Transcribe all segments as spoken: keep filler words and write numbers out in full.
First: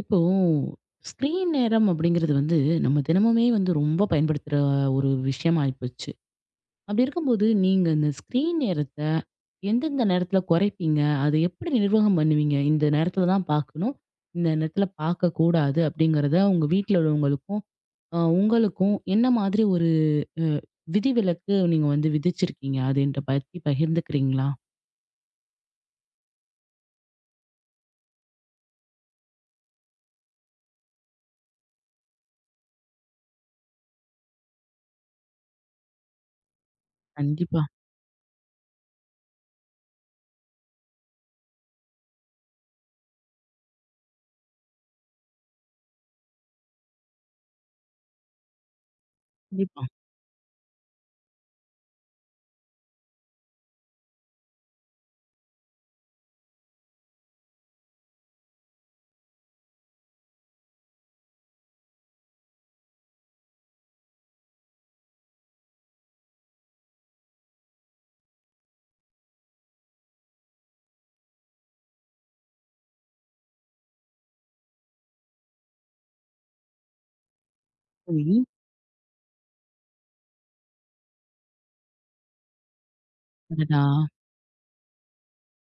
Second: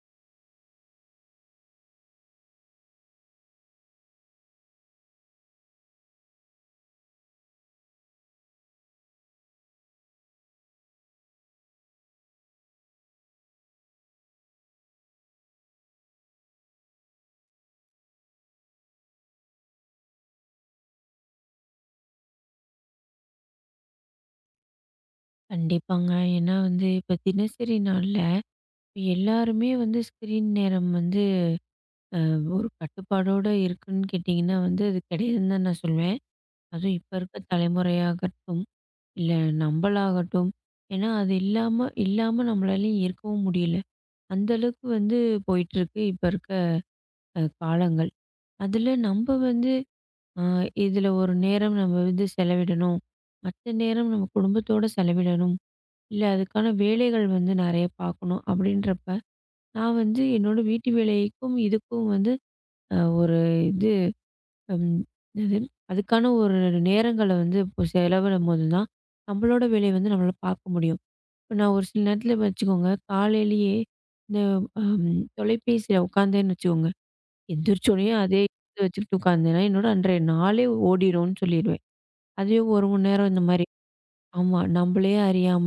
இப்போ ஸ்க்ரீன் நேரம் அப்படிங்கிறது வந்து நம்ம தினமுமே வந்து ரொம்ப பயன்படுத்துற ஒரு விஷயம் ஆயிப்போச்சு. அப்படி இருக்கும்போது நீங்க இந்த ஸ்க்ரீன் நேரத்த எந்தெந்த நேரத்துல குறைப்பீங்க? அதை எப்படி நிர்வாகம் பண்ணுவீங்க? இந்த நேரத்துல தான் பார்க்கணும். இந்த நேரத்துல பார்க்கக்கூடாது அப்படிங்கிறத உங்க வீட்ல உள்ளவங்களுக்கும், அ உங்களுக்கும் என்ன மாதிரி ஒரு அ விதிவிலக்கு நீங்க வந்து விதிச்சிருக்கீங்க? அது என்ட்ட பத்தி பகிர்ந்துக்கிறீங்களா? கண்டிப்பாங்க. ஏன்னா வந்து இப்ப தினசரி நாள்ல எல்லாருமே வந்து ஸ்க்ரீன் நேரம் வந்து அ ஒரு கட்டுப்பாடோட இருக்குன்னு கேட்டிங்கன்னா வந்து அது கிடையாதுன்னு தான் நான் சொல்வேன். அதுவும் இப்ப இருக்க கண்டிப்பா, தலைமுறையாகட்டும், இல்ல நம்பளாகட்டும். ஏன்னா அது இல்லாம இல்லாம நம்மளாலயும் இருக்கவும் முடியல. அந்த அளவுக்கு வந்து போயிட்டுருக்கு இப்ப இருக்க அ காலங்கள். அதுல நம்ப வந்து கண்டிப்பா. அ இதுல ஒரு நேரம் நம்ம வந்து செலவிடணும். மத்த நேரம் நம்ம குடும்பத்தோட செலவிடணும். இல்ல அதுக்கான வேலைகள் வந்து நெறைய பார்க்கணும். அப்படின்றப்ப, நான் வந்து என்னோட வீட்டு வேலைக்கும், இதுக்கும் வந்து அ ஒரு இது ம் என்னது அதுக்கான ஒரு நேரங்கள வந்து இப்போ செலவிடும்போது தான், நம்மளோட வேலைய வந்து நம்மளால பார்க்க முடியும். இப்ப நான் ஒரு சில நேரத்தில வச்சுக்கோங்க, காலையிலேயே இந்த அம் தொலைபேசியில உட்காந்தேன்னு வச்சுக்கோங்க, எந்திரிச்சோனேயே சரி. அதே இது வச்சுக்கிட்டு உட்காந்தேன்னா, என்னோட அன்றைய நாளே ஓடிரும்ன்னு சொல்லிருவேன். அதுவே ஒரு மணி நேரம் இந்த மாரி அடடா! ஆமா. நம்பளே அறியாம,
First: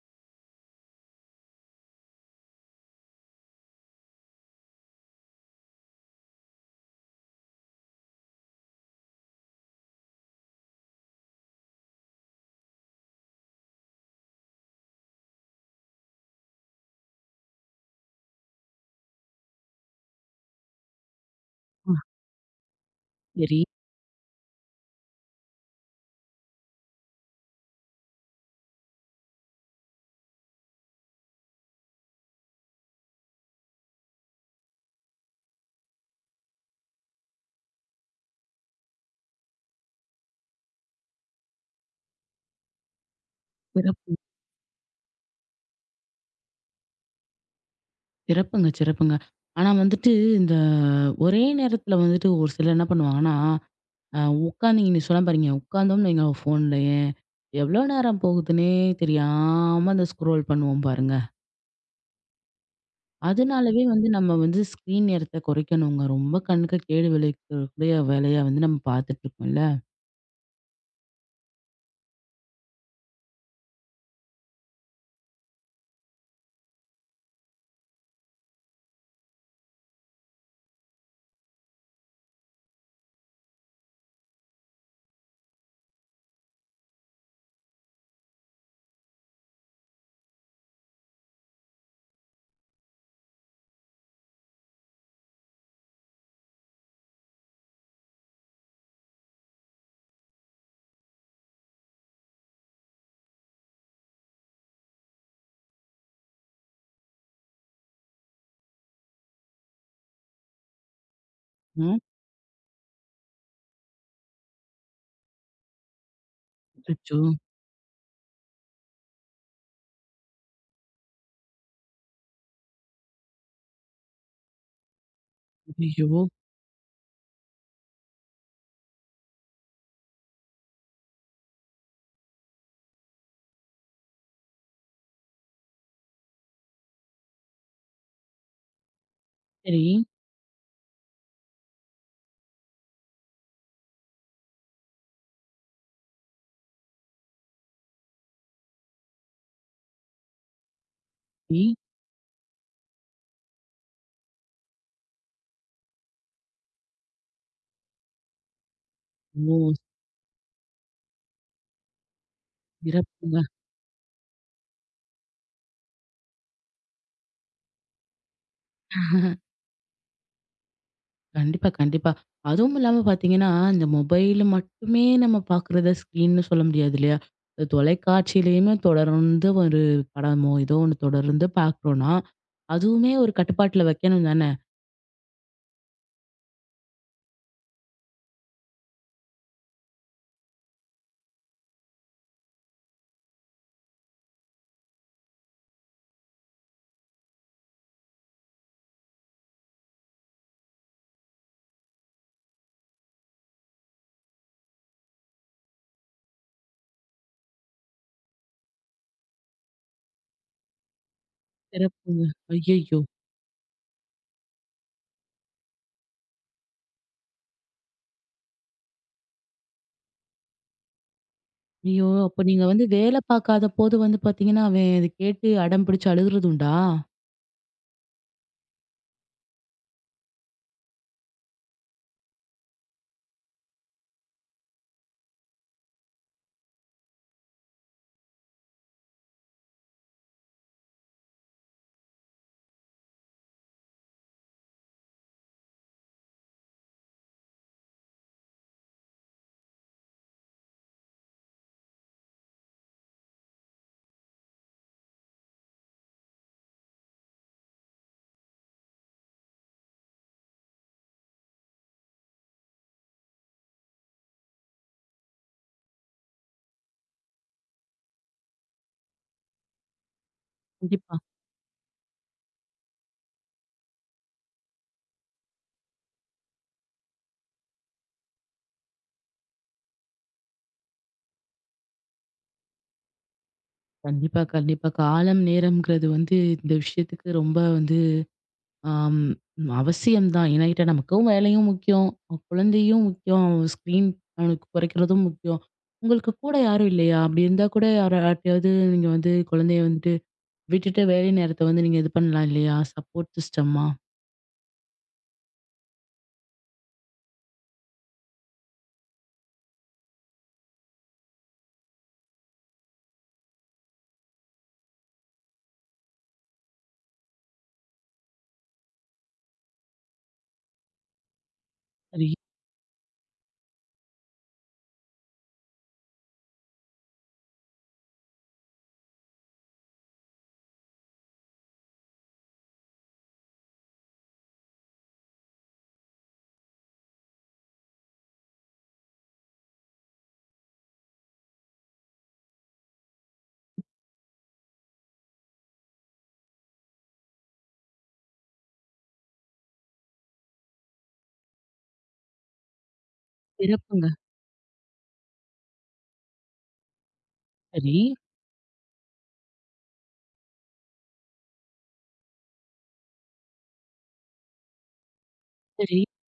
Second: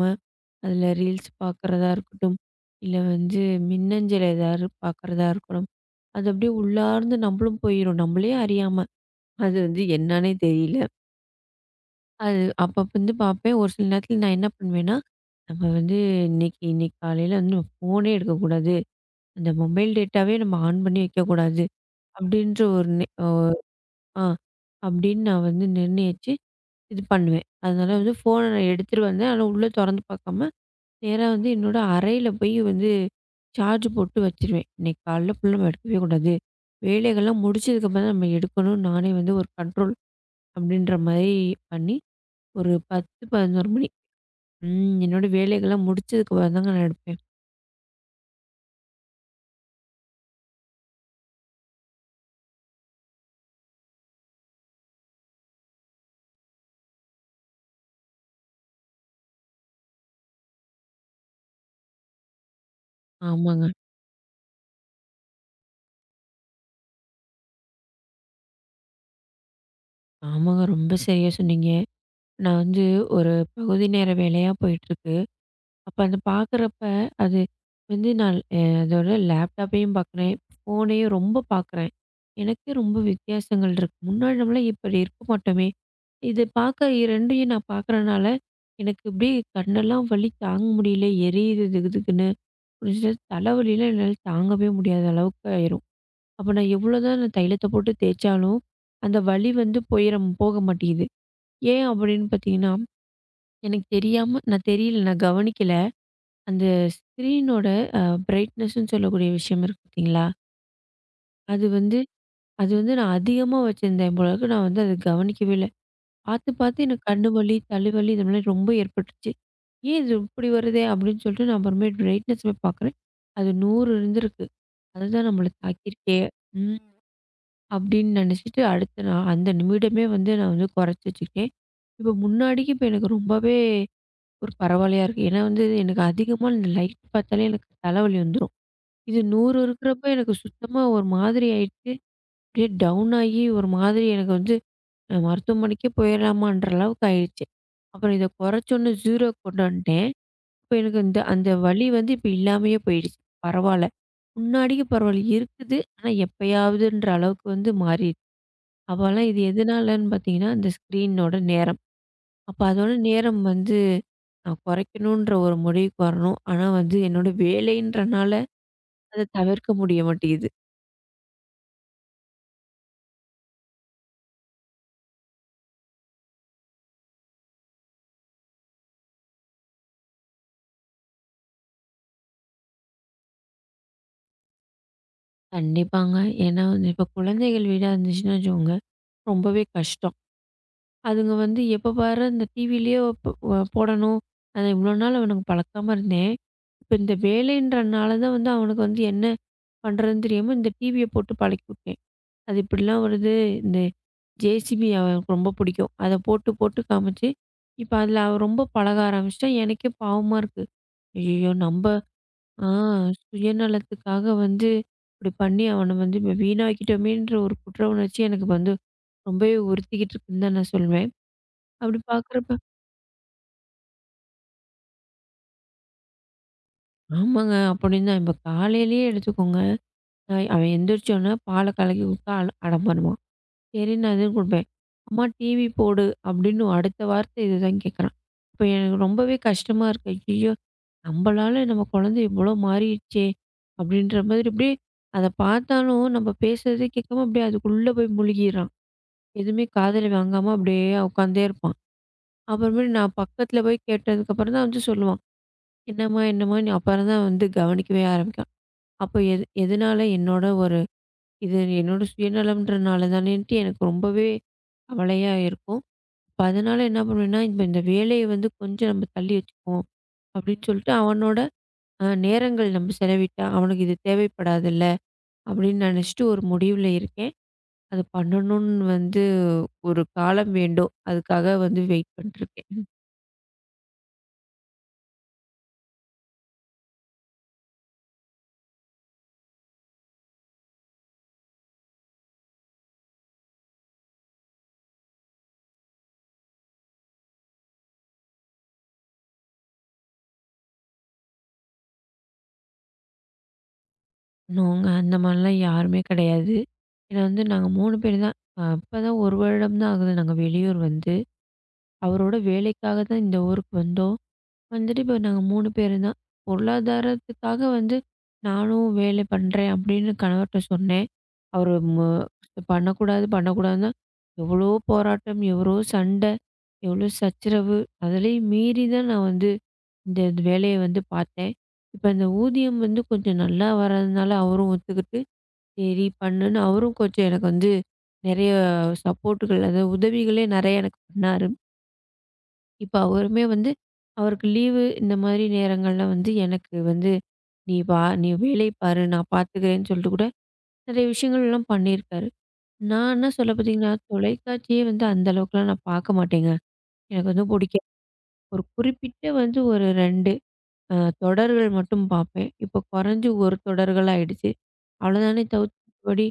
அதில ரீல்ஸ் பார்க்குறதா இருக்கட்டும், இல்ல வந்து மின்னஞ்சல் ஏதாவது பார்க்குறதா இருக்கணும். அது அப்படியே உள்ளார்ந்து நம்பளும் போயிரும். நம்பளே அறியாம. அது வந்து என்னான்னே தெரியல. அது அப்பப்ப வந்து பார்ப்பேன். ஒரு சில நேரத்தில நான் என்ன பண்ணுவேன்னா, நம்ம வந்து இன்னைக்கு இன்னைக்கு காலையில வந்து நம்ம ஃபோனே எடுக்கக்கூடாது. அந்த மொபைல் டேட்டாவே நம்ம ஆன் பண்ணி வைக்கக்கூடாது. அ அப்படின்ற ஒரு நி அ சரி. ஆ அப்படின்னு நான் வந்து நிர்ணயிச்சு இது பண்ணுவேன். அதனால வந்து ஃபோன நான் எடுத்துட்டு வந்தேன். ஆனா, உள்ள தொறந்து பார்க்காம நேரா வந்து என்னோட அறையில போய் வந்து சார்ஜ் போட்டு வச்சுருவேன். இன்னைக்கு காலைல ஃபுல்லா நம்ம எடுக்கவே கூடாது. வேலைகள்லாம் முடிச்சதுக்கப்புறம் தான் நம்ம எடுக்கணும்னு நானே வந்து ஒரு கண்ட்ரோல் அப்படின்ற மாரி பண்ணி, ஒரு பத்து, பதினொன்று மணி சிறப்பு. ம் என்னோட வேலைகள்லாம் முடிச்சதுக்கப்புறம் தாங்க நான் எடுப்பேன். சிறப்புங்க, சிறப்புங்க. ஆனா வந்துட்டு, இந்த ஒரே நேரத்துல வந்துட்டு ஒரு சிலர் என்ன பண்ணுவாங்கன்னா, அ உட்காந்து நீங்க சொன்ன பாருங்க, உட்காந்தோம்னு வைங்க ஃபோன்லயே, எவ்வளோ நேரம் போகுதுன்னே தெரியாம அந்த ஸ்க்ரோல் பண்ணுவோம் பாருங்க. ஆமாங்க. அதனாலவே வந்து நம்ம வந்து ஸ்க்ரீன் நேரத்த குறைக்கணுங்க. ரொம்ப கண்ணுக்கு கேடு விளைவிக்கக்கூடிய வேலையா வந்து நம்ம பார்த்துட்டுருக்கோம்ல. ஆமாங்க. ரொம்ப சரியா சொன்னீங்க. நான் வந்து ஒரு பகுதி நேர வேலையா போயிட்டுருக்கு. அப்ப அத பார்க்குறப்ப, அது வந்து நான் அ அதோட லேப்டாப்பையும் பார்க்குறேன், ஃபோனையும் ரொம்ப பார்க்குறேன். எனக்கே ரொம்ப வித்தியாசங்கள் இருக்கு. முன்னாடி நம்மலாம் இப்படி இருக்க மாட்டோமே! இது பார்க்க 2யும் நான் பார்க்குறனால, எனக்கு அப்படியே கண்ணெல்லாம் வலி தாங்க முடியல, எரியுது திகுதிகுன்னு. ஒரு சில தலைவலிலாம் என்னால தாங்கவே முடியாத அளவுக்கு ஆயிரும். அப்ப நான் எவ்வளோதான் நான் தைலத்த போட்டு தேய்ச்சாலும், அந்த வலி வந்து போயிரம் போக மாட்டேங்குது. ஏன் அப்படின்னு பார்த்தீங்கன்னா, எனக்கு தெரியாம நான் தெரியல, நான் கவனிக்கல. அந்த ஸ்க்ரீனோட அ பிரைட்னஸ்ன்னு சொல்லக்கூடிய விஷயம் இருக்கு பார்த்தீங்களா? அது வந்து ம். அது வந்து நான் அதிகமா வச்சிருந்தேன் போல இருக்கு. நான் வந்து அத கவனிக்கவே இல்ல. பார்த்து, பார்த்து எனக்கு அச்சச்சோ! கண்ணு வலி, தலைவலி இது மாரி ரொம்ப ஏற்பட்டுருச்சு. "ஏன் இது இப்படி வருதே?" அப்படின்னு சொல்லிட்டு நான் அப்புறமேட்டு பிரைட்னஸ் போய் பார்க்குறேன். அது நூறு இருந்திருக்கு. அதுதான் நம்மள தாக்கியிருக்கே! ஐயய்யோ! ம். அப்படின்னு நினச்சிட்டு அடுத்த நான் அந்த நிமிடமே வந்து நான் வந்து குறைச்சு வச்சுக்கிட்டேன். இப்போ முன்னாடிக்கு இப்போ எனக்கு ரொம்பவே ஒரு பரவாயில்லையா இருக்கு. ஏன்னா வந்து எனக்கு அதிகமா இந்த லைட் பார்த்தாலே எனக்கு தலைவலி வந்துரும். இது நூறு சரி. இருக்கிறப்ப எனக்கு சுத்தமா ஒரு மாதிரி ஆயிடுச்சு. அப்படியே டவுன் ஆகி ஒரு மாதிரி எனக்கு வந்து அ மருத்துவமனைக்கே போயிடலாமான்ற அளவுக்கு ஆயிடுச்சு. அப்புறம் இத குறைச்சோன்னு 0க்கு கொண்டு வந்துட்டேன். இப்ப எனக்கு இந்த அந்த சரி. வலி வந்து இப்ப இல்லாமயே போயிடுச்சு. பரவால்ல. முன்னாடிக்கு பரவால்ல இருக்குது. ஆனா எப்பயாவதுன்ற அளவுக்கு வந்து மாறிடுச்சு. அப்போலாம் இது ஓ! எதனாலன்னு பார்த்தீங்கன்னா, இந்த ஸ்க்ரீனோட நேரம். அப்ப அதோட நேரம் சிறப்புங்க. வந்து நான் குறைக்கணுன்ற ஒரு முடிவுக்கு வரணும். ஆனா வந்து என்னோட வேலைன்றனால அத தவிர்க்க முடிய மாட்டேங்குது. கண்டிப்பா, கண்டிப்பா. அதுவும் இல்லாம பார்த்தீங்கன்னா, இந்த மொபைல் மட்டுமே நம்ம பார்க்குறத ஸ்க்ரீன்னு சொல்ல முடியாது இல்லையா? இந்த தொலைக்காட்சியிலயுமே தொடர்ந்து ஒரு படமோ, ஏதோ ஒண்ணு தொடர்ந்து பார்க்குறோம்னா, அதுவுமே ஒரு கட்டுப்பாட்டுல வைக்கணும் தானே? கண்டிப்பாங்க. ஏன்னா வந்து இப்ப குழந்தைகள் வீடா இருந்துச்சுன்னு வச்சுக்கோங்க, ரொம்பவே கஷ்டம். அதுங்க வந்து எப்ப பாரு இந்த டிவிலயே போ அ போடணும். அத இவ்வளோ நாள் அவனுக்கு பழக்காம இருந்தேன். இப்ப இந்த வேலைன்றனால தான் வந்து அவனுக்கு வந்து என்ன பண்றதுன்னு தெரியாம இந்த டிவிய போட்டு பழக்கி விட்டேன். அது இப்படிலாம் வருது. இந்த ஜேசிபி அவனுக்கு ரொம்ப பிடிக்கும். அத போட்டு போட்டு காமிச்சு, இப்ப அதில அவன் ரொம்ப பழக ஆரம்பிச்சுட்டான். எனக்கே பாவமா இருக்கு. ஐயய்யோ! நம்ப சிறப்புங்க. ஆ ஐயய்யோ! சுயநலத்துக்காக வந்து இப்படி பண்ணி அவன வந்து இப்ப வீணாக்கிட்டோமேன்ற ஒரு குற்ற உணர்ச்சி எனக்கு வந்து ரொம்பவே உறுத்திக்கிட்டு இருக்குன்னு தான் நான் சொல்வேன். அப்படி ஐயோ! அப்ப பார்க்குறப்ப நீங்க வந்து வேலை பார்க்காதபோது வந்து பார்த்தீங்கன்னா, அவன் இத கேட்டு அடம் பிடிச்சு அழுகுறது உண்டா? ஆமாங்க. அப்படின்னு தான். இப்ப காலையிலேயே எடுத்துக்கோங்க. அ அவன் எந்திரிச்சோனே பால கலக்கி குடுத்தா அட அடம் பண்ணுவான். சரின்னு அதுவும் குடுப்பேன். "அம்மா டிவி போடு" அப்படின்னு அடுத்த வார்த்தை இதுதான் கேட்குறான். இப்ப எனக்கு ரொம்பவே கஷ்டமா இருக்கு. ஐயய்யோ! நம்மளால நம்ம குழந்தை இவ்வளோ மாறிடுச்சே! அப்படின்ற மாதிரி அப்படியே அத பார்த்தாலும் நம்ம பேசுறதே கேட்காம அப்படியே அதுக்குள்ள போய் முழுகிறான். எதுவுமே காதுல வாங்காம அப்படியே உட்காந்தே இருப்பான். அப்புறமேலு நான் பக்கத்துல போய் கேட்டதுக்கப்புறம் தான் வந்து சொல்லுவான். "என்னம்மா என்னம்மா" நீ அப்புறம் தான் வந்து கவனிக்கவே ஆரம்பிக்கான். அப்போ எது எதனால என்னோட ஒரு இது என்னோட சுயநலம்ன்றனால தானேன்ட்டு எனக்கு ரொம்பவே கவலையா இருக்கும். அப்ப அதனால என்ன பண்ணுவேன்னா, இப்ப இந்த வேலைய வந்து கொஞ்சம் நம்ம தள்ளி வச்சுக்குவோம். அப்படின்னு சொல்லிட்டு கண்டிப்பா, அவனோட அ நேரங்கள் நம்ம செலவிட்டா, அவனுக்கு இது தேவைப்படாதுல்ல அப்படின்னு நினைச்சுட்டு ஒரு முடிவுல இருக்கேன். அது பண்ணணும்னு வந்து ஒரு காலம் வேண்டும். அதுக்காக வந்து வெயிட் பண்ணிட்டுருக்கேன். கண்டிப்பா, கண்டிப்பா. காலம், நேரம்ங்கிறது வந்து இந்த விஷயத்துக்கு ரொம்ப வந்து ஆம். அவசியம் தான். ஏன்னா கேட்டா நமக்கும் வேலையும் முக்கியம். அவன் குழந்தையும் முக்கியம். ஸ்க்ரீன் அவனுக்கு குறைக்கிறதும் முக்கியம். உங்களுக்கு கூட யாரும் இல்லையா? அப்படி இருந்தா கூட யாராட்டயாவது நீங்க வந்து குழந்தைய வந்துட்டு விட்டுட்டு வேலை நேரத்த வந்து நீங்க இது பண்ணலாம் இல்லையா? சப்போர்ட் சிஸ்டமா? நாங்க அந்த மாரிலாம் யாருமே கிடையாது. ஏன்னா வந்து நாங்க மூணு பேரு தான். அ இப்பதான் ஒரு வருடம் தான் ஆகுது நாங்க வெளியூர் வந்து. அவரோட வேலைக்காக தான் இந்த ஊருக்கு வந்தோம். வந்துட்டு இப்போ நாங்க மூணு பேரு தான். பொருளாதாரத்துக்காக வந்து நானும் வேலை பண்றேன் அப்படின்னு கணவர்ட்ட சொன்னேன். அவரு மு சரி. பண்ணக்கூடாது பண்ணக்கூடாதுன்னா, எவ்வளோ போராட்டம், எவ்வளோ சண்டை, எவ்வளோ சச்சரவு, அதுலயும் மீறி தான் நான் வந்து இந்த இது வேலைய வந்து பார்த்தேன். இப்ப இந்த ஊதியம் வந்து கொஞ்சம் நல்லா வர்றதுனால அவரும் ஒத்துக்கிட்டு, சரி பண்ணுன்னு அவரும் கொஞ்சம் எனக்கு வந்து நெறைய சப்போர்ட்டுகள், அதாவது உதவிகளே நெறைய எனக்கு பண்ணாரு. இப்ப அவருமே வந்து அவருக்கு லீவு இந்த மாதிரி நேரங்கள்ல வந்து, "எனக்கு வந்து நீ வா நீ வேலை பாரு, நான் பார்த்துக்கிறேன்னு" சொல்லிட்டு கூட நெறைய விஷயங்கள்லாம் பண்ணியிருக்காரு. நான் என்ன சொல்ல பார்த்தீங்கன்னா, சிறப்புங்க. தொலைக்காட்சியே வந்து அந்த அளவுக்குலாம் நான் பார்க்க மாட்டேங்க. எனக்கு வந்து பிடிக்காது. சரி. ஒரு குறிப்பிட்ட வந்து ஒரு ரெண்டு அ தொடர்கள் மட்டும் பார்ப்பேன். இப்போ குறைஞ்சு ஒரு தொடர்கள் ஆயிடுச்சு. அவ்வளோதானே தவிர்த்து சரி. மத்தபடி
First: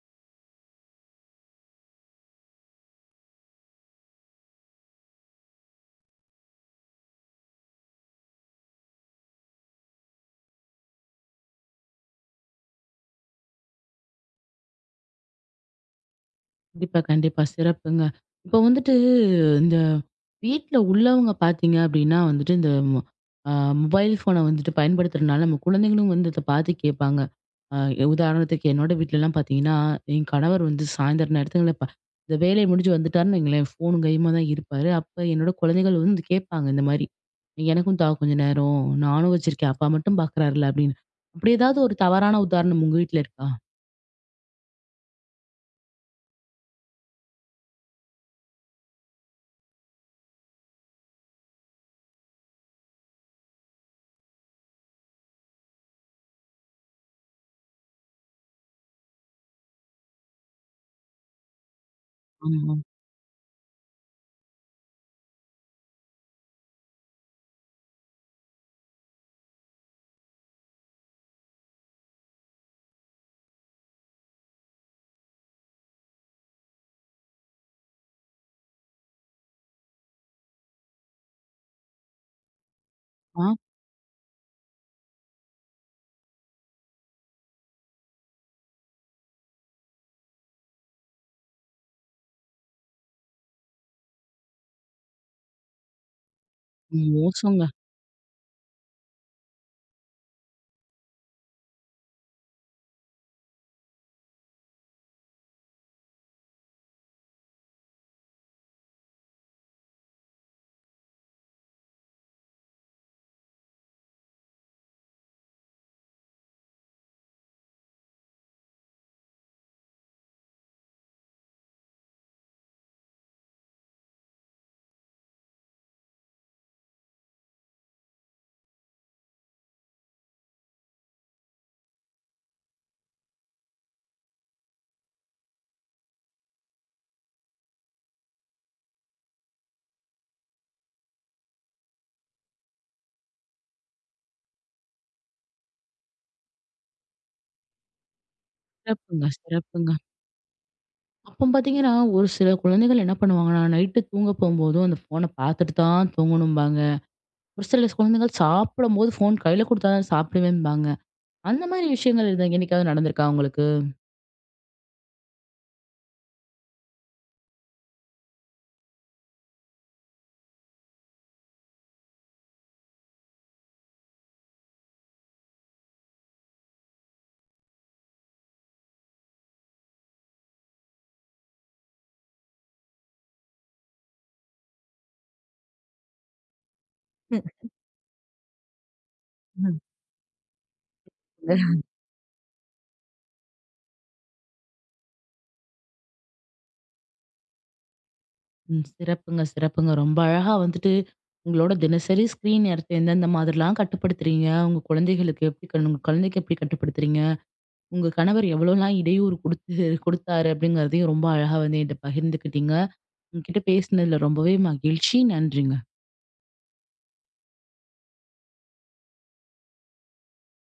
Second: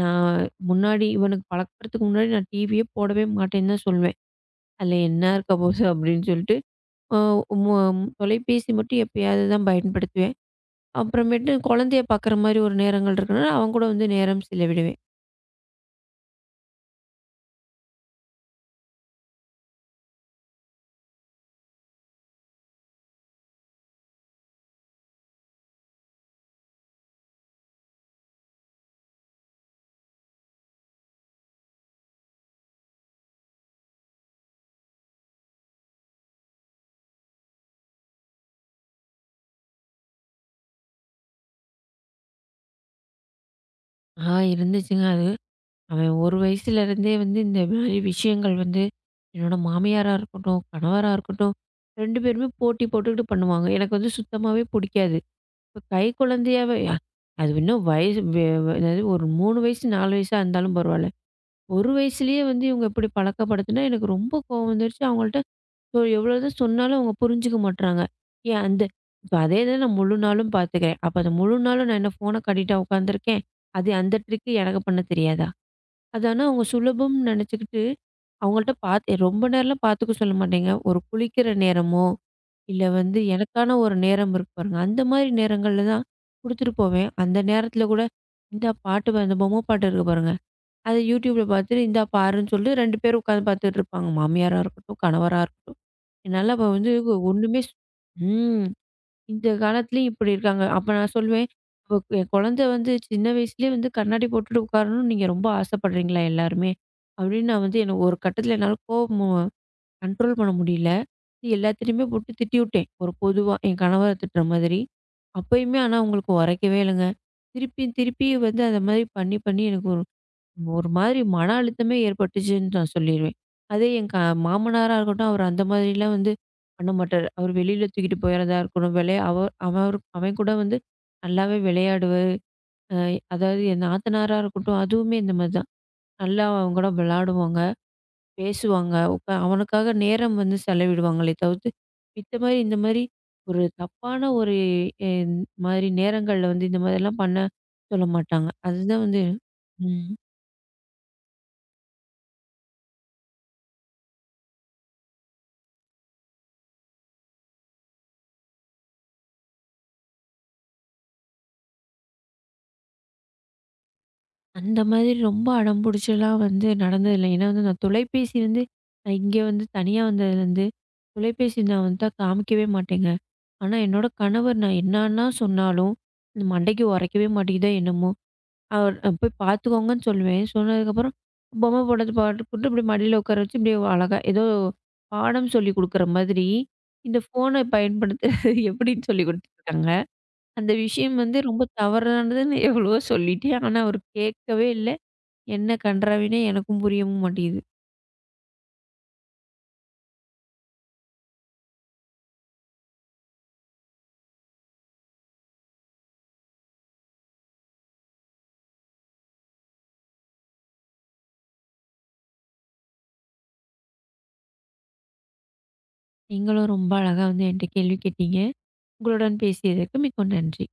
நான் முன்னாடி இவனுக்கு பழக்கறதுக்கு முன்னாடி நான் டிவியே போடவே மாட்டேன்னு தான் சொல்லுவேன். அதில என்ன இருக்க போகுது அப்படின்னு சொல்லிட்டு அ மொ தொலைபேசி மட்டும் எப்பயாவது தான் பயன்படுத்துவேன். அப்புறமேட்டு குழந்தைய பார்க்குற மாரி ஒரு நேரங்கள் இருக்குன்னா, அவன் கூட வந்து நேரம் செலவிடுவேன். கண்டிப்பா, கண்டிப்பா. சிறப்புங்க. இப்போ வந்துட்டு இந்த வீட்ல உள்ளவங்க பார்த்தீங்க அப்டின்னா வந்துட்டு, இந்த மொ அ மொபைல் ஃபோன வந்துட்டு பயன்படுத்துறனால நம்ம குழந்தைங்களும் வந்து இத பார்த்து கேட்பாங்க. அ உதாரணத்துக்கு என்னோட வீட்லலாம் பார்த்தீங்கன்னா, என் கணவர் வந்து சாயந்தரம் நேரத்துல ப இந்த வேலை முடிஞ்சு வந்துட்டாருன்னு வைங்களேன், ஃபோனும் கையுமா தான் இருப்பாரு. அப்ப என்னோட குழந்தைகள் வந்து கேட்பாங்க இந்த மாரி, "எனக்கும் தா கொஞ்ச நேரம். நானும் வச்சிருக்கேன். அப்பா மட்டும் பார்க்குறாருல்ல" அப்டின்னு. அப்டி ஏதாவது ஒரு தவறான உதாரணம் உங்க வீட்ல இருக்கா? ஆ இருந்துச்சுங்க அது. அவன் ஒரு வயசுலேருந்தே வந்து இந்த மாரி விஷயங்கள் வந்து என்னோட மாமியாரா இருக்கட்டும், கணவரா இருக்கட்டும் ரெண்டு பேருமே போட்டி போட்டுக்கிட்டு பண்ணுவாங்க. எனக்கு வந்து சுத்தமாவே புடிக்காது. இப்ப கை குழந்தையாவே அ- அது இன்னும் வயசு வெ வெ அதாவது ஒரு மூணு வயசு நாலு வயசா இருந்தாலும் பரவாயில்ல. ஒரு வயசுலேயே வந்து ஆமா. இவங்க இப்படி பழக்கப்படுத்துனா எனக்கு ரொம்ப கோவம் வந்துருச்சு. அவங்கள்ட்ட இப்போ எவ்வளோ தான் சொன்னாலும் அவங்க புரிஞ்சுக்க மாட்றாங்க. ஏன் அந்த இப்ப அதே இத நான் முழு நாளும் பார்த்துக்கிறேன். அப்ப அந்த முழு நாளும் நான் என்ன ஃபோன காட்டிட்டா உட்காந்துருக்கேன்? அது அந்த ட்ரிக்கு எனக்கு பண்ண தெரியாதா? அது ஆனா அவங்க சுலபம்னு நெனச்சுக்கிட்டு, அவங்கள்ட்ட பாத்து ரொம்ப நேரம்லாம் பாத்துக்க சொல்ல மாட்டேங்க. ஒரு குளிக்கிற நேரமோ, இல்ல வந்து ஆ எனக்கான ஒரு நேரம் இருக்கு பாருங்க. அந்த மாரி நேரங்கள்ல தான் குடுத்துட்டு போவேன். அந்த நேரத்துல கூட, இந்தா பாட்டு வ அந்த பொம்ம பாட்டு இருக்கு பாருங்க. அத YouTubeல பாத்துட்டு, இந்தா பாருன்னு சொல்லிட்டு ரெண்டு பேரும் உட்காந்து பாத்துட்டு இருப்பாங்க. மாமியாரா இருக்கட்டும், கணவரா இருக்கட்டும். என்னால அப்ப வந்து ஒ- ஒண்ணுமே மோசங்க. ஸ் ம். இந்த காலத்துலயும் இப்படி இருக்காங்க. அப்ப நான் சொல்வேன், "அப்ப கு- என் குழந்தை வந்து சின்ன வயசுலயே வந்து கண்ணாடி போட்டுட்டு உட்காரணும்னு நீங்க ரொம்ப ஆசைப்படுறீங்களா எல்லாருமே?" அப்படின்னு நான் வந்து எனக்கு ஒரு கட்டத்துல என்னால கோவம் கண்ட்ரோல் பண்ண முடியல. எல்லாத்துலயுமே போட்டு திட்டிவுட்டேன். ஒரு பொதுவா என் கணவர திட்டுற மாதிரி. அப்பயுமே ஆனா அவங்களுக்கு உரைக்கவே இல்லைங்க. திருப்பி திருப்பி வந்து அந்த மாதிரி பண்ணி பண்ணி எனக்கு ஒரு ஒரு மாதிரி மன அழுத்தமே ஏற்பட்டுச்சுன்னு நான் சொல்லிருவேன். அதே என் க மாமனாரா இருக்கட்டும், அவர் அந்த மாதிரிலாம் வந்து பண்ண மாட்டாரு. அவர் வெளியில தூக்கிட்டு போயிறதா இருக்கட்டும், விளையா அவ அவர் அவன் கூட வந்து நல்லாவே விளையாடுவாரு. அ அதாவது என் நாத்தனாரா இருக்கட்டும், அதுவுமே இந்த மாதிரி தான். நல்லா அவங்க கூட விளையாடுவாங்க, பேசுவாங்க, உக்கா அவனுக்காக நேரம் வந்து செலவிடுவாங்களே தவிர்த்து, மித்த மாரி இந்த மாரி ஒரு தப்பான ஒரு என் மாதிரி நேரங்கள்ல வந்து இந்த மாதிரிலாம் பண்ண சொல்ல மாட்டாங்க. அதுதான் வந்து சிறப்புங்க, சிறப்புங்க. ம். அப்போ பார்த்தீங்கன்னா, ஒரு சில குழந்தைகள் என்ன பண்ணுவாங்கன்னா, நைட்டு தூங்க போம்போதும் அந்த ஃபோன பார்த்துட்டு தான் தூங்கணும்பாங்க. ஒரு சில குழந்தைகள் சாப்பிடும்போது ஃபோன் கையில குடுத்தா தான் சாப்பிடுவேன்பாங்க. அந்த மாரி விஷயங்கள் எது என்னைக்காவது நடந்திருக்கா உங்களுக்கு? அந்த மாதிரி ரொம்ப அடம் பிடிச்சலாம் வந்து நடந்ததில்ல. ஏன்னா வந்து நான் தொலைபேசி வந்து நான் இங்கே வந்து தனியா வந்ததுலேருந்து, தொலைபேசி நான் வந்துட்டா காமிக்கவே மாட்டேங்க. ஆனா என்னோட கணவர் நான் என்னன்னா சொன்னாலும், இந்த மண்டைக்கு உரைக்கவே மாட்டேங்குதோ என்னமோ! அவர் அஹ் போய் பார்த்துக்கோங்கன்னு சொல்லுவேன். சொன்னதுக்கப்புறம் பொம்மை படத்த போட்டுப்புட்டு இப்படி மடியில உட்கார வச்சு இப்படியே அழகா ஏதோ பாடம் சொல்லிக் குடுக்குற மாதிரி, இந்த ஃபோனை பயன்படுத்துறது எப்படின்னு சொல்லிக் ம். குடுத்துருக்காங்க. அந்த விஷயம் வந்து ரொம்ப தவறானதுன்னு எவ்வளவோ சொல்லிட்டேன். ஆனா அவர் கேட்கவே இல்ல. என்ன கண்றாவினே எனக்கும் புரியவும் மாட்டேங்குது. ம், சிறப்புங்க, சிறப்புங்க. ரொம்ப அழகா வந்துட்டு உங்களோட தினசரி ஸ்க்ரீன் நேரத்த எந்தெந்த மாதிரிலாம் கட்டுப்படுத்துறீங்க? உங்க குழந்தைகளுக்கு எப்படி கண்- உங்க குழந்தைக்கு எப்படி கட்டுப்படுத்துறீங்க? உங்க கணவர் எவ்வளோலாம் இடையூறு குடுத்து குடுத்தாரு அப்படிங்கிறதையும் ரொம்ப அழகா வந்து என்கிட்ட பகிர்ந்துக்கிட்டீங்க. உங்ககிட்ட பேசினதுல ரொம்பவே மகிழ்ச்சி. நன்றிங்க. நீங்களும் ரொம்ப அழகா வந்து என்ட்ட கேள்வி கேட்டீங்க. உங்களுடன் பேசியதற்கு மிக்க நன்றி.